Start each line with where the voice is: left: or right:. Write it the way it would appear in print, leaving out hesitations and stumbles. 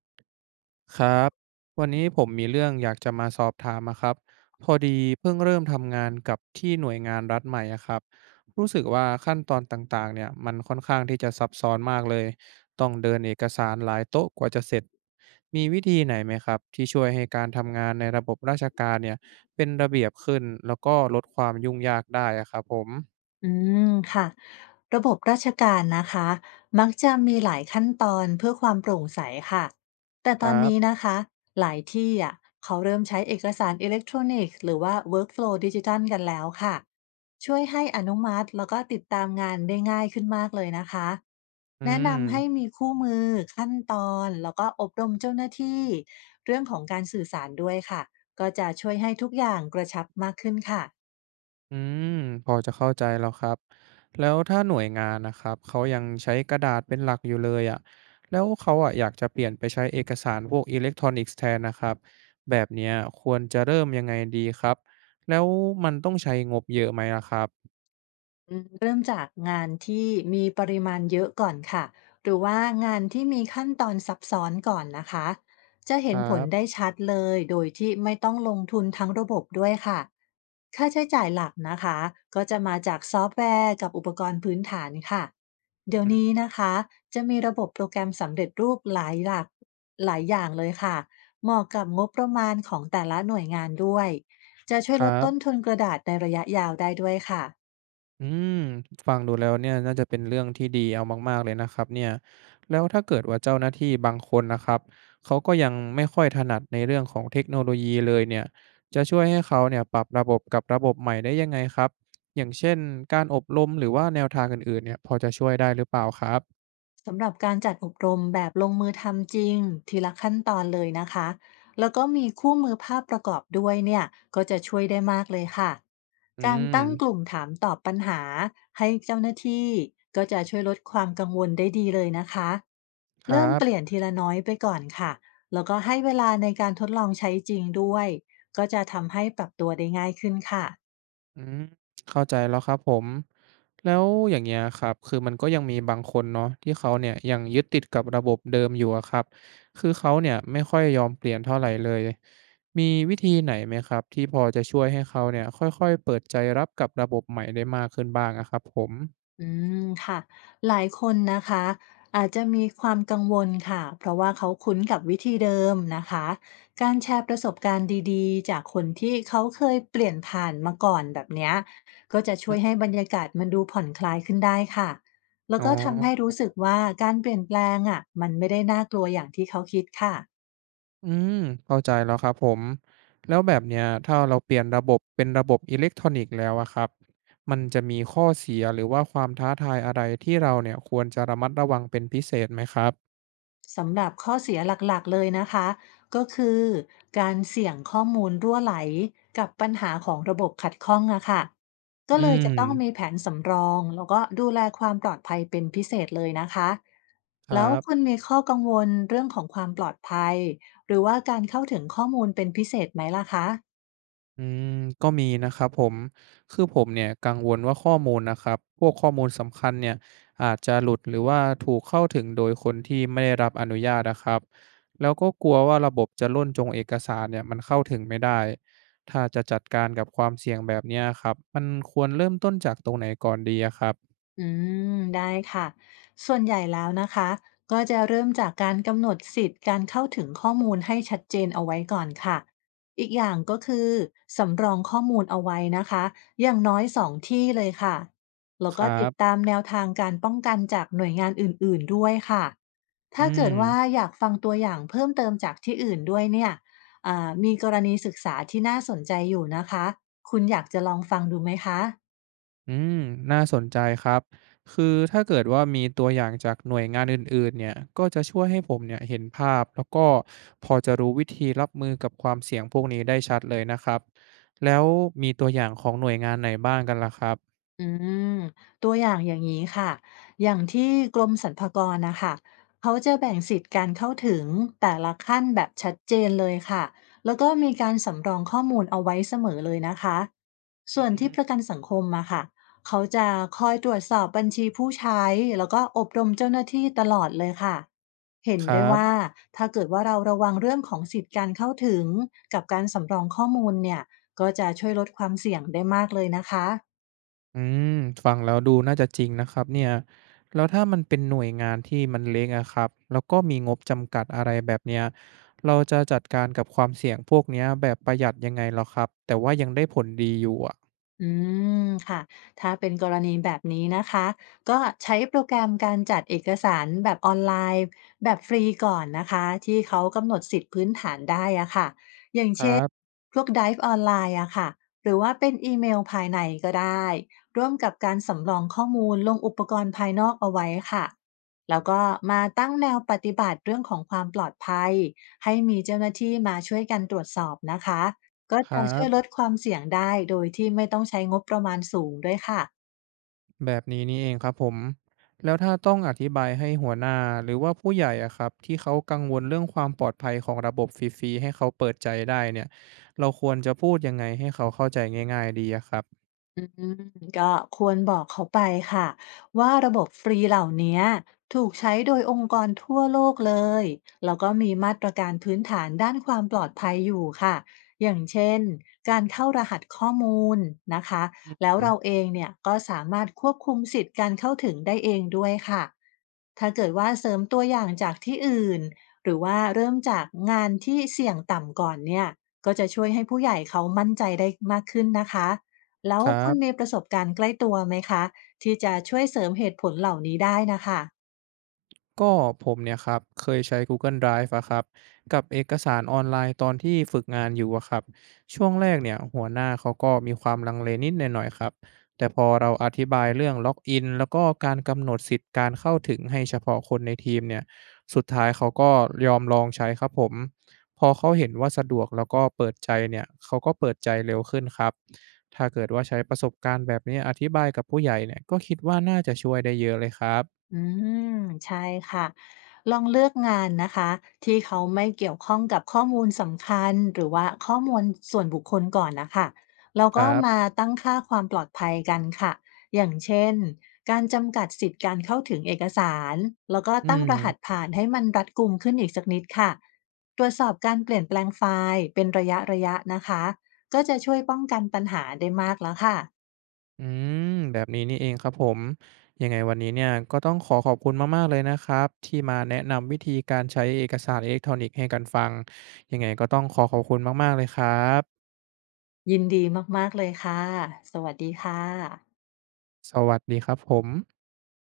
right: ครับวันนี้ผมมีเรื่องอยากจะมาสอบถามอะครับพอดีเพิ่งเริ่มทำงานกับที่หน่วยงานรัฐใหม่อะครับรู้สึกว่าขั้นตอนต่างๆเนี่ยมันค่อนข้างที่จะซับซ้อนมากเลยต้องเดินเอกสารหลายโต๊ะกว่าจะเสร็จมีวิธีไหนไหมครับที่ช่วยให้การทำงานในระบบราชการเนี่ยเป็นระเบียบขึ้นแล้วก็ลดความยุ่งยากได้อะครับผม
left: อืมค่ะระบบราชการนะคะมักจะมีหลายขั้นตอนเพื่อความโปร่งใสค่ะแต่
right: ค
left: ตอน
right: รับ
left: นี้นะคะหลายที่อ่ะเขาเริ่มใช้เอกสารอิเล็กทรอนิกส์หรือว่า Workflow ดิจิทัลกันแล้วค่ะช่วยให้อนุมัติแล้วก็ติดตามงานได้ง่ายขึ้นมากเลยนะคะ
right: อื
left: แนะ
right: ม
left: นำให้มีคู่มือขั้นตอนแล้วก็อบรมเจ้าหน้าที่เรื่องของการสื่อสารด้วยค่ะก็จะช่วยให้ทุกอย่างกระชับมากขึ้นค่ะ
right: อืมพอจะเข้าใจแล้วครับแล้วถ้าหน่วยงานนะครับเขายังใช้กระดาษเป็นหลักอยู่เลยอ่ะแล้วเขาอ่ะอยากจะเปลี่ยนไปใช้เอกสารพวกอิเล็กทรอนิกส์แทนนะครับแบบเนี้ยควรจะเริ่มยังไงดีครับแล้วมันต้องใช้งบเยอะไหมล่ะครับ
left: เริ่มจากงานที่มีปริมาณเยอะก่อนค่ะ หรือว่างานที่มีขั้นตอนซับซ้อนก่อนนะคะ จะ
right: ค
left: เห็น
right: รั
left: ผล
right: บ
left: ได้ชัดเลยโดยที่ไม่ต้องลงทุนทั้งระบบด้วยค่ะค่าใช้จ่ายหลักนะคะ ก็จะมาจากซอฟต์แวร์กับอุปกรณ์พื้นฐานค่ะ เดี๋ยว
right: อืม
left: นี้นะคะ จะมีระบบโปรแกรมสำเร็จรูปหลายหลักหลายอย่างเลยค่ะเหมาะกับงบประมาณของแต่ละหน่วยงานด้วย จะช่วย
right: ค
left: ล
right: รั
left: ดต้น
right: บ
left: ทุนกระดาษในระยะยาวได้ด้วยค่ะ
right: อืมฟังดูแล้วเนี่ยน่าจะเป็นเรื่องที่ดีเอามากๆเลยนะครับเนี่ยแล้วถ้าเกิดว่าเจ้าหน้าที่บางคนนะครับเขาก็ยังไม่ค่อยถนัดในเรื่องของเทคโนโลยีเลยเนี่ยจะช่วยให้เขาเนี่ยปรับระบบกับระบบใหม่ได้ยังไงครับอย่างเช่นการอบรมหรือว่าแนวทางอื่นๆเนี่ยพอจะช่วยได้หรือเปล่าครับ
left: สำหรับการจัดอบรมแบบลงมือทำจริงทีละขั้นตอนเลยนะคะแล้วก็มีคู่มือภาพประกอบด้วยเนี่ยก็จะช่วยได้มากเลยค่ะ
right: อื
left: การตั้งก
right: ม
left: ลุ่มถามตอบปัญหาให้เจ้าหน้าที่ก็จะช่วยลดความกังวลได้ดีเลยนะคะ
right: ครั
left: เริ่มเปลี่ย
right: บ
left: นทีละน้อยไปก่อนค่ะแล้วก็ให้เวลาในการทดลองใช้จริงด้วยก็จะ
right: อืมเข้าใจแล้วครับผมแล้วอย่างเงี้ยครับคือมันก็ยังมีบางคนเนาะที่เขาเนี่ยยังยึดติดกับระบบเดิมอยู่อะครับคือเขาเนี่ยไม่ค่อยยอมเปลี่ยนเท่าไหรเลยมีวิธีไหนไหมครับที่พอจะช่วยให้เขาเนี่ยค่อยๆเปิดใจรับกับระบบใหม่ได้มากขึ้นบ้างอะครับผม
left: อืค่ะหลายคนนะคะอาจจะมีความกังวลค่ะเพราะว่าเขาคุ้นกับวิธีเดิมนะคะการแชร์ประสบการณ์ดีๆจากคนที่เขาเคยเปลี่ยนผ่านมาก่อนแบบเนี้ยก็จะช่
right: อื
left: วยให้
right: อ
left: บรรยากาศมันดูผ่อนคลายขึ้นได้ค่ะแล้ว
right: อ๋
left: ก็ทำให้
right: อ
left: รู้สึกว่าการเปลี่ยนแปลงอ่ะมันไม่ได้น่ากลัวอย่างที่เขาคิดค่ะ
right: อืมเข้าใจแล้วครับผมแล้วแบบเนี้ยถ้าเราเปลี่ยนระบบเป็นระบบอิเล็กทรอนิกส์แล้วอะครับมันจะมีข้อเสียหรือว่าความท้าทายอะไรที่เราเนี่ยควรจะระมัดระวังเป็นพิเศษไหมครับ
left: สำหรับข้อเสียหลักๆเลยนะคะก็คือการเสี่ยงข้อมูลรั่วไหลกับปัญหาของระบบขัดข้องอะค่ะก็
right: อื
left: เลยจะต้องมี
right: ม
left: แผนสำรองแล้วก็ดูแลความปลอดภัยเป็นพิเศษเลยนะคะ
right: ค
left: แล้
right: รั
left: วคุณ
right: บ
left: มีข้อกังวลเรื่องของความปลอดภัยหรือว่าการเข้าถึงข้อมูลเป็นพิเศษไหมล่ะคะ
right: อืมก็มีนะครับผมคือผมเนี่ยกังวลว่าข้อมูลนะครับพวกข้อมูลสำคัญเนี่ยอาจจะหลุดหรือว่าถูกเข้าถึงโดยคนที่ไม่ได้รับอนุญาตนะครับแล้วก็กลัวว่าระบบจะล่นจงเอกสารเนี่ยมันเข้าถึงไม่ได้ถ้าจะจัดการกับความเสี่ยงแบบเนี้ยครับมันควรเริ่มต้นจากตรงไหนก่อนดีอะครับ
left: อืได้ค่ะส่วนใหญ่แล้วนะคะก็จะเริ่มจากการกำหนดสิทธิ์การเข้าถึงข้อมูลให้ชัดเจนเอาไว้ก่อนค่ะอีกอย่างก็คือสำรองข้อมูลเอาไว้นะคะอย่างน้อย2 ที่เลยค่ะแล้ว
right: ค
left: ก็
right: รั
left: ติด
right: บ
left: ตามแนวทางการป้องกันจากหน่วยงานอื่นๆด้วยค่ะ
right: อื
left: ถ้าเกิ
right: ม
left: ดว่าอยากฟังตัวอย่างเพิ่มเติมจากที่อื่นด้วยเนี่ยมีกรณีศึกษาที่น่าสนใจอยู่นะคะคุณอยากจะลองฟังดูไหมคะ
right: อืมน่าสนใจครับคือถ้าเกิดว่ามีตัวอย่างจากหน่วยงานอื่นๆเนี่ยก็จะช่วยให้ผมเนี่ยเห็นภาพแล้วก็พอจะรู้วิธีรับมือกับความเสี่ยงพวกนี้ได้ชัดเลยนะครับแล้วมีตัวอย่างของหน่วยงานไหนบ้างกันล่ะครับ
left: อืมตัวอย่างอย่างนี้ค่ะ อย่างที่กรมสรรพากรนะคะ เขาจะแบ่งสิทธิ์การเข้าถึงแต่ละขั้นแบบชัดเจนเลยค่ะ แล้วก็มีการสำรองข้อมูลเอาไว้เสมอเลยนะคะ
right: อื
left: ส่วน
right: ม
left: ที่ประกันสังคมมาค่ะเขาจะคอยตรวจสอบบัญชีผู้ใช้แล้วก็อบรมเจ้าหน้าที่ตลอดเลยค่ะ เห็น
right: ครั
left: ได้ว่า
right: บ
left: ถ้าเกิดว่าเราระวังเรื่องของสิทธิ์การเข้าถึงกับการสำรองข้อมูลเนี่ยก็จะช่วยลดความเสี่ยงได้มากเลยนะคะ
right: อืมฟังแล้วดูน่าจะจริงนะครับเนี่ยแล้วถ้ามันเป็นหน่วยงานที่มันเล็กอะครับแล้วก็มีงบจำกัดอะไรแบบเนี้ยเราจะจัดการกับความเสี่ยงพวกเนี้ยแบบประหยัดยังไงเหรอครับแต่ว่ายังได้ผลดีอยู่อะ
left: อืมค่ะถ้าเป็นกรณีแบบนี้นะคะก็ใช้โปรแกรมการจัดเอกสารแบบออนไลน์แบบฟรีก่อนนะคะที่เขากำหนดสิทธิพื้นฐานได้อะค่ะ
right: ครับ
left: พวก Dive ออนไลน์อะค่ะ หรือว่าเป็นอีเมลภายในก็ได้ ร่วมกับการสำรองข้อมูลลงอุปกรณ์ภายนอกเอาไว้ค่ะ แล้วก็มาตั้งแนวปฏิบัติเรื่องของความปลอดภัยให้มีเจ้าหน้าที่มาช่วยกันตรวจสอบนะคะ ก็
right: ค
left: จะ
right: รั
left: ช่วยล
right: บ
left: ดความเสี่ยงได้โดยที่ไม่ต้องใช้งบประมาณสูงด้วยค่ะ
right: แบบนี้นี่เองครับผมแล้วถ้าต้องอธิบายให้หัวหน้าหรือว่าผู้ใหญ่อะครับที่เขากังวลเรื่องความปลอดภัยของระบบฟรีๆให้เขาเปิดใจได้เนี่ยเราควรจะพูดยังไงให้เขาเข้าใจง่ายๆดีอะครับ
left: อืมก็ควรบอกเขาไปค่ะว่าระบบฟรีเหล่านี้ถูกใช้โดยองค์กรทั่วโลกเลยแล้วก็มีมาตรการพื้นฐานด้านความปลอดภัยอยู่ค่ะอย่างเช่นการเข้ารหัสข้อมูลนะคะ
right: อ
left: แล้ว
right: ืม
left: เราเองเนี่ยก็สามารถควบคุมสิทธิ์การเข้าถึงได้เองด้วยค่ะถ้าเกิดว่าเสริมตัวอย่างจากที่อื่นหรือว่าเริ่มจากงานที่เสี่ยงต่ำก่อนเนี่ยก็จะช่วยให้ผู้ใหญ่เขามั่นใจได้มากขึ้นนะคะ แล้ว
right: ครั
left: คุณมี
right: บ
left: ประสบการณ์ใกล้ตัวไหมคะที่จะช่วยเสริมเหตุผลเหล่านี้ได้นะคะ
right: ก็ผมเนี่ยครับเคยใช้ Google Drive อะครับกับเอกสารออนไลน์ตอนที่ฝึกงานอยู่อะครับช่วงแรกเนี่ยหัวหน้าเขาก็มีความลังเลนิดหน่อยๆครับแต่พอเราอธิบายเรื่องล็อกอินแล้วก็การกำหนดสิทธิ์การเข้าถึงให้เฉพาะคนในทีมเนี่ยสุดท้ายเขาก็ยอมลองใช้ครับผมพอเขาเห็นว่าสะดวกแล้วก็เปิดใจเนี่ยเขาก็เปิดใจเร็วขึ้นครับถ้าเกิดว่าใช้ประสบการณ์แบบนี้อธิบายกับผู้ใหญ่เนี่ยก็คิดว่าน่าจะช่วยได้เยอะเลยครับ
left: อืมใช่ค่ะลองเลือกงานนะคะที่เขาไม่เกี่ยวข้องกับข้อมูลสำคัญหรือว่าข้อมูลส่วนบุคคลก่อนนะคะแล้ว
right: ค
left: ก็
right: รั
left: มา
right: บ
left: ตั้งค่าความปลอดภัยกันค่ะอย่างเช่นการจำกัดสิทธิ์การเข้าถึงเอกสารแล้วก็
right: อื
left: ตั้งรหั
right: ม
left: สผ่านให้มันรัดกุมขึ้นอีกสักนิดค่ะตรวจสอบการเปลี่ยนแปลงไฟล์เป็นระยะระยะนะคะก็จะช่วยป้องกันปัญหาได้มากแล้วค่ะ
right: อืมแบบนี้นี่เองครับผมยังไงวันนี้เนี่ยก็ต้องขอขอบคุณมากๆเลยนะครับที่มาแนะนำวิธีการใช้เอกสารอิเล็กทรอนิกส์ให้กันฟังยังไงก็ต้องขอขอบคุณมากๆเลยครับ
left: ยินดีมากๆเลยค่ะสวัสดีค่ะ
right: สวัสดีครับผม